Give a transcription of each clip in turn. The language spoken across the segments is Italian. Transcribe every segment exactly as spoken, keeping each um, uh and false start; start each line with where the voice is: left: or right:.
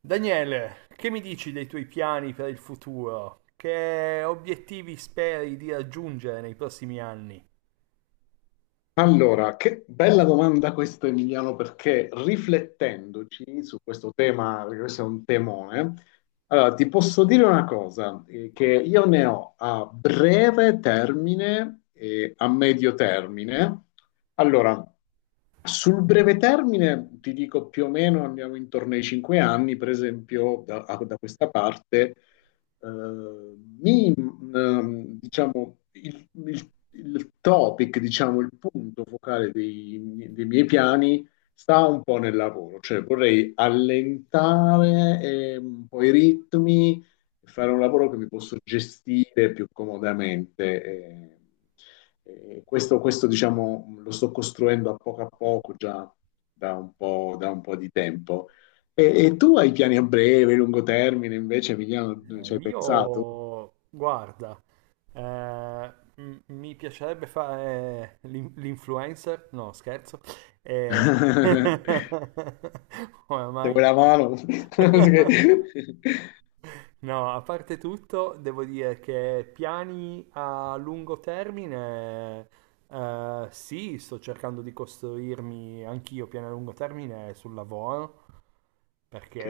right: Daniele, che mi dici dei tuoi piani per il futuro? Che obiettivi speri di raggiungere nei prossimi anni?
left: Allora, che bella domanda questa, Emiliano, perché riflettendoci su questo tema, perché questo è un temone, allora, ti posso dire una cosa, eh, che io ne ho a breve termine e a medio termine. Allora, sul breve termine, ti dico più o meno, andiamo intorno ai cinque anni, per esempio, da, a- da questa parte, eh, ehm, diciamo, il, il- il topic, diciamo, il punto focale dei, dei miei piani sta un po' nel lavoro, cioè vorrei allentare ehm, un po' i ritmi, fare un lavoro che mi posso gestire più comodamente. eh, eh, questo, questo, diciamo, lo sto costruendo a poco a poco già da un po', da un po' di tempo. E, e tu hai piani a breve, lungo termine, invece, Emiliano, ci
right: Eh,
left: hai pensato?
right: io, guarda, eh, m- mi piacerebbe fare l'in- l'influencer, no, scherzo. Eh,
left: Se
right: Oramai.
left: vuoi la mano.
right: No, a parte tutto, devo dire che piani a lungo termine. Eh, sì, sto cercando di costruirmi anch'io piani a lungo termine sul lavoro, perché
left: Ok,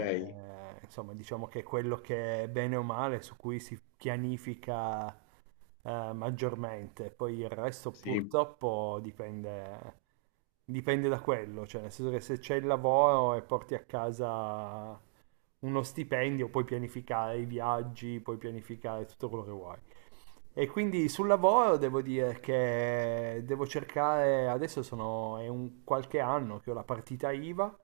right: eh, insomma diciamo che è quello che bene o male su cui si pianifica eh, maggiormente. Poi il resto
left: sì,
right: purtroppo dipende, dipende da quello, cioè nel senso che se c'è il lavoro e porti a casa uno stipendio, puoi pianificare i viaggi, puoi pianificare tutto quello che vuoi. E quindi sul lavoro devo dire che devo cercare, adesso sono, è un qualche anno che ho la partita I V A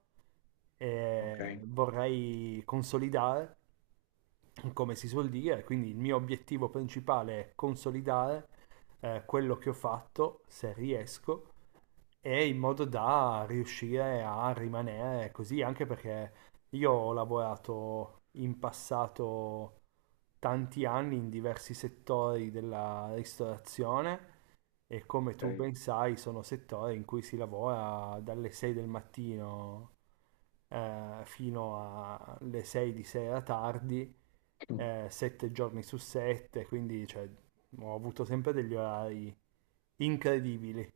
right: e
left: ok,
right: vorrei consolidare come si suol dire, quindi il mio obiettivo principale è consolidare eh, quello che ho fatto, se riesco, e in modo da riuscire a rimanere così, anche perché io ho lavorato in passato tanti anni in diversi settori della ristorazione e come tu
left: ok.
right: ben sai sono settori in cui si lavora dalle sei del mattino eh, fino alle sei di sera tardi, eh, sette giorni su sette, quindi cioè, ho avuto sempre degli orari incredibili.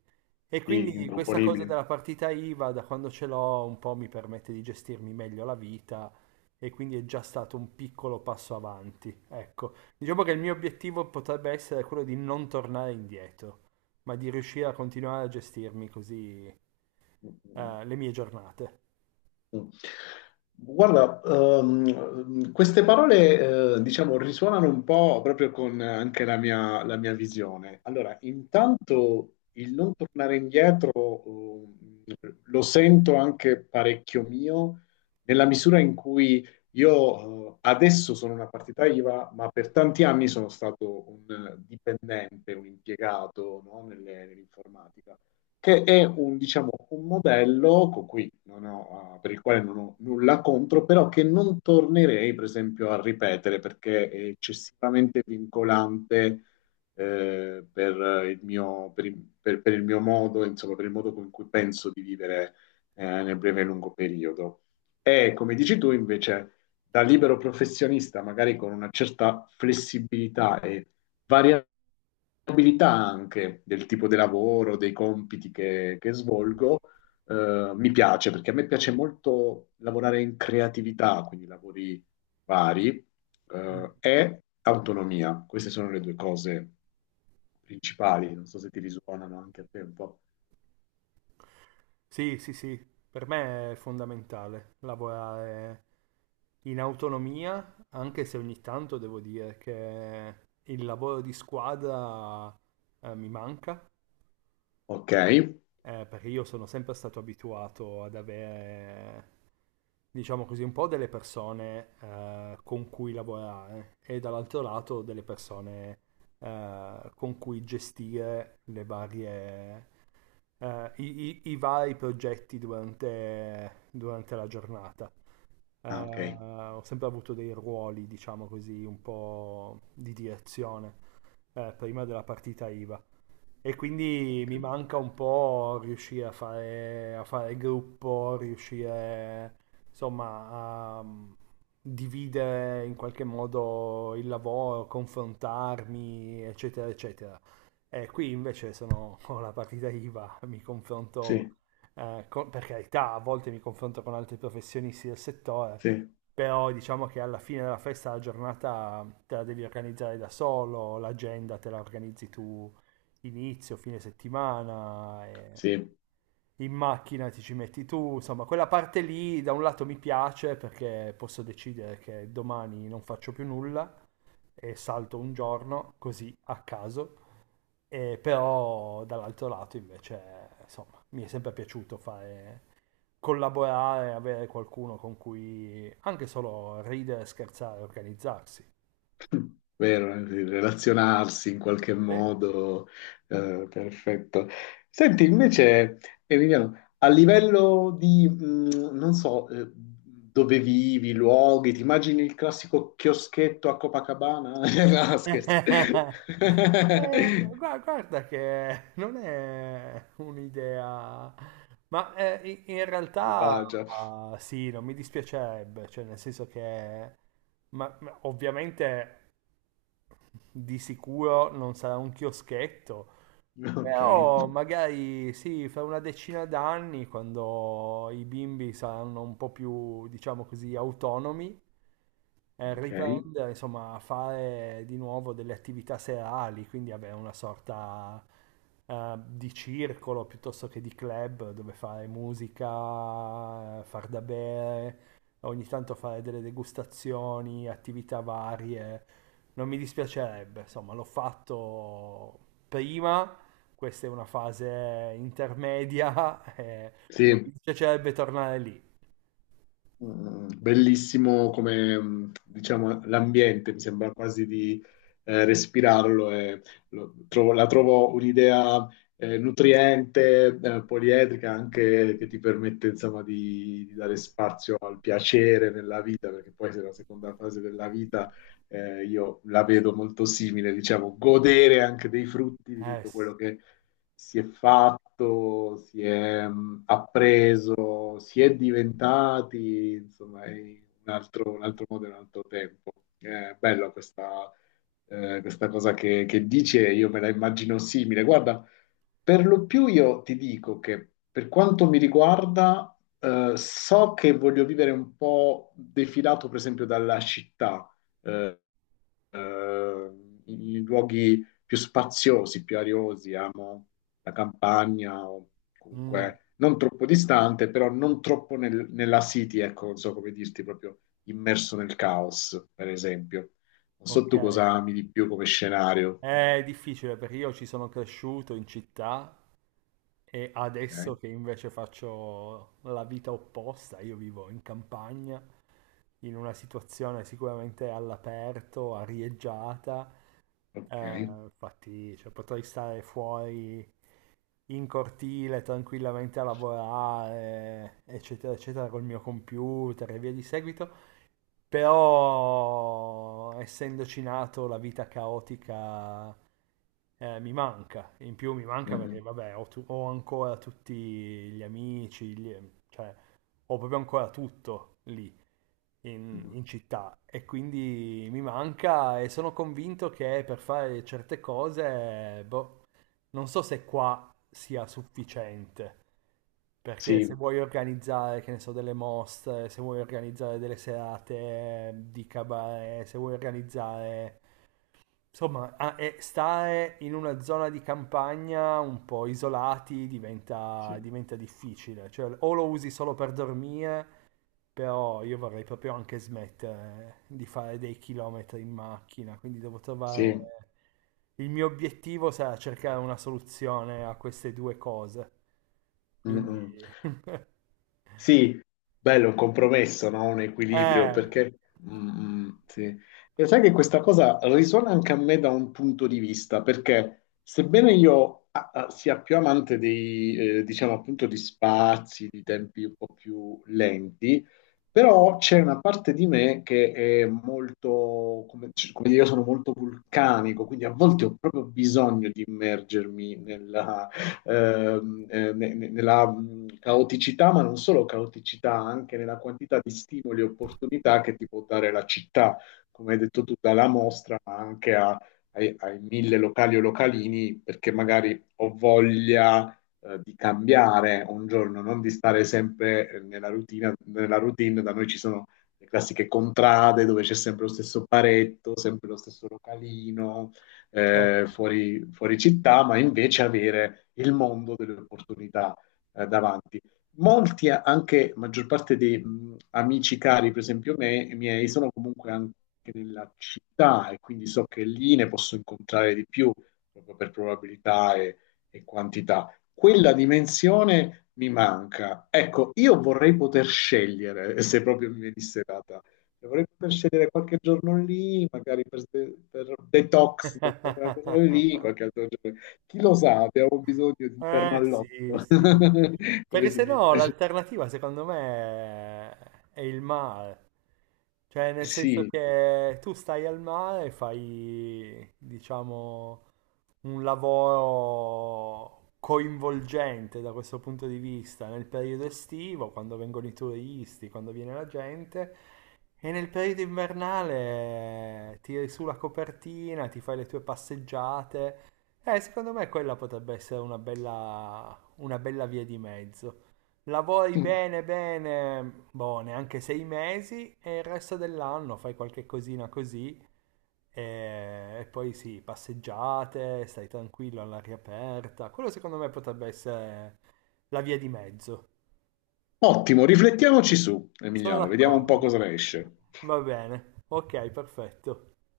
right: E
left: Sì,
right: quindi questa cosa
left: improponibile.
right: della partita I V A, da quando ce l'ho, un po' mi permette di gestirmi meglio la vita e quindi è già stato un piccolo passo avanti. Ecco, diciamo che il mio obiettivo potrebbe essere quello di non tornare indietro, ma di riuscire a continuare a gestirmi così, eh, le mie giornate.
left: Guarda, ehm, queste parole, eh, diciamo, risuonano un po' proprio con anche la mia, la mia visione. Allora, intanto il non tornare indietro, ehm, lo sento anche parecchio mio, nella misura in cui io, eh, adesso sono una partita IVA, ma per tanti anni sono stato un dipendente, un impiegato, no, nelle- nell'informatica che è un, diciamo, un modello con cui non ho, ah, per il quale non ho nulla contro, però che non tornerei, per esempio, a ripetere perché è eccessivamente vincolante eh, per il mio, per il- per- per il mio modo, insomma, per il modo con cui penso di vivere eh, nel breve e lungo periodo. E come dici tu, invece, da libero professionista, magari con una certa flessibilità e variabilità, abilità anche del tipo di lavoro, dei compiti che, che svolgo, eh, mi piace perché a me piace molto lavorare in creatività, quindi lavori vari, eh, e autonomia. Queste sono le due cose principali. Non so se ti risuonano anche a te un po'.
right: Sì, sì, sì, per me è fondamentale lavorare in autonomia, anche se ogni tanto devo dire che il lavoro di squadra eh, mi manca,
left: Ok?
right: eh, perché io sono sempre stato abituato ad avere, diciamo così, un po' delle persone eh, con cui lavorare e dall'altro lato delle persone eh, con cui gestire le varie, eh, i, i- i vari progetti durante, durante la giornata. Eh,
left: Ah, ok.
right: ho sempre avuto dei ruoli, diciamo così, un po' di direzione, eh, prima della partita I V A. E quindi
left: Ok.
right: mi manca un po' riuscire a fare a fare gruppo, riuscire insomma a mm, dividere in qualche modo il lavoro, confrontarmi, eccetera, eccetera. E qui invece sono con la partita I V A, mi confronto,
left: Sì,
right: eh, con- per carità, a volte mi confronto con altri professionisti del settore,
left: sì,
right: però diciamo che alla fine della festa la giornata te la devi organizzare da solo, l'agenda te la organizzi tu inizio, fine settimana, e
left: sì.
right: in macchina ti ci metti tu, insomma, quella parte lì da un lato mi piace perché posso decidere che domani non faccio più nulla e salto un giorno così a caso, e però dall'altro lato invece, insomma, mi è sempre piaciuto fare collaborare, avere qualcuno con cui anche solo ridere, scherzare, organizzarsi.
left: Vero, eh, sì, relazionarsi in qualche
right: Sì.
left: modo, eh, perfetto. Senti, invece, Emiliano, a livello di, mh, non so, eh, dove vivi, luoghi, ti immagini il classico chioschetto a Copacabana? No, scherzo.
right: Eh, gua- guarda che non è un'idea, ma eh, in in realtà,
left: Malvagia.
right: ah, sì, non mi dispiacerebbe, cioè nel senso che ma- ma ovviamente di sicuro non sarà un chioschetto,
left: Ok,
right: però magari sì, fra una decina d'anni, quando i bimbi saranno un po' più, diciamo così, autonomi, eh,
left: ok.
right: riprendere, insomma, a fare di nuovo delle attività serali, quindi avere una sorta, eh, di circolo piuttosto che di club dove fare musica, eh, far da bere, ogni tanto fare delle degustazioni, attività varie. Non mi dispiacerebbe, insomma, l'ho fatto prima. Questa è una fase intermedia, eh, non
left: Sì.
right: mi piacerebbe tornare lì.
left: Mm, Bellissimo come, mm, diciamo, l'ambiente, mi sembra quasi di eh, respirarlo e lo- trovo- la trovo un'idea eh, nutriente, eh, poliedrica, anche che ti permette, insomma, di, di dare spazio al piacere nella vita, perché poi se la seconda fase della vita eh, io la vedo molto simile, diciamo, godere anche dei frutti di
right: Eh
left: tutto
right: sì.
left: quello che si è fatto, si è mh, appreso, si è diventati, insomma, è un altro, un altro modo e un altro tempo. È bella questa, eh, questa cosa che, che dici e io me la immagino simile. Guarda, per lo più io ti dico che per quanto mi riguarda, eh, so che voglio vivere un po' defilato, per esempio, dalla città. eh, eh, i luoghi più spaziosi, più ariosi, amo la campagna, o
right: Mm.
left: comunque non troppo distante, però non troppo nel- nella city, ecco, non so come dirti, proprio immerso nel caos, per esempio. Non so
right: Ok.
left: tu cosa ami di più come scenario.
right: È difficile perché io ci sono cresciuto in città e adesso
left: Ok,
right: che invece faccio la vita opposta, io vivo in campagna, in una situazione sicuramente all'aperto, arieggiata, eh,
left: ok.
right: infatti cioè, potrei stare fuori in cortile tranquillamente a lavorare, eccetera, eccetera, col mio computer e via di seguito. Però, essendoci nato, la vita caotica eh, mi manca. In più mi
left: Mm,
right: manca perché,
left: mm,
right: vabbè, ho, tu- ho ancora tutti gli amici, gli- cioè, ho proprio ancora tutto lì in,
left: mm.
right: in città e quindi mi manca e sono convinto che per fare certe cose, boh, non so se qua sia sufficiente, perché se
left: Sì,
right: vuoi organizzare, che ne so, delle mostre, se vuoi organizzare delle serate di cabaret, se vuoi organizzare... Insomma, a- e stare in una zona di campagna un po' isolati diventa,
left: sì,
right: diventa difficile, cioè o lo usi solo per dormire però io vorrei proprio anche smettere di fare dei chilometri in macchina, quindi devo trovare...
left: sì.
right: Il mio obiettivo sarà cercare una soluzione a queste due cose.
left: Mm,
right: Quindi...
left: mm. Sì, bello, un compromesso, no? Un equilibrio,
right: Eh,
left: perché. Mm, mm, sì. E sai che questa cosa risuona anche a me da un punto di vista, perché sebbene io ah, ah, sia più amante dei, eh, diciamo appunto, di spazi, di tempi un po' più lenti, però c'è una parte di me che è molto, come, come dire, io sono molto vulcanico, quindi a volte ho proprio bisogno di immergermi nella ehm, eh, ne- ne- nella mh, caoticità, ma non solo caoticità, anche nella quantità di stimoli e opportunità che ti può dare la città, come hai detto tu, dalla mostra, ma anche a- ai, ai mille locali o localini, perché magari ho voglia eh, di cambiare un giorno, non di stare sempre eh, nella routine, nella routine. Da noi ci sono le classiche contrade dove c'è sempre lo stesso paretto, sempre lo stesso localino,
right: certo.
left: eh, fuori, fuori città, ma invece avere il mondo delle opportunità eh, davanti. Molti, anche maggior parte dei mh, amici cari, per esempio me, miei, sono comunque anche nella città e quindi so che lì ne posso incontrare di più proprio per probabilità e, e quantità. Quella dimensione mi manca. Ecco, io vorrei poter scegliere se proprio mi venisse data. Dovrei poter scegliere qualche giorno lì, magari per, per detox, per quella cosa lì, qualche altro giorno. Chi lo sa, abbiamo bisogno di interno
right: Eh sì,
left: all'otto,
right: sì.
left: come
right: Perché
left: si
right: se
left: dice.
right: no l'alternativa secondo me è il mare. Cioè nel senso
left: Sì.
right: che tu stai al mare e fai, diciamo, un lavoro coinvolgente da questo punto di vista nel periodo estivo, quando vengono i turisti, quando viene la gente, e nel periodo invernale tiri su la copertina, ti fai le tue passeggiate. Eh, secondo me quella potrebbe essere una bella, una bella via di mezzo. Lavori bene, bene, boh, neanche sei mesi e il resto dell'anno fai qualche cosina così e, e poi sì, passeggiate, stai tranquillo all'aria aperta. Quello secondo me potrebbe essere la via di mezzo.
left: Ottimo, riflettiamoci su,
right: Sono
left: Emiliano, vediamo un po' cosa
right: d'accordo.
left: ne esce.
right: Va bene. Ok, perfetto.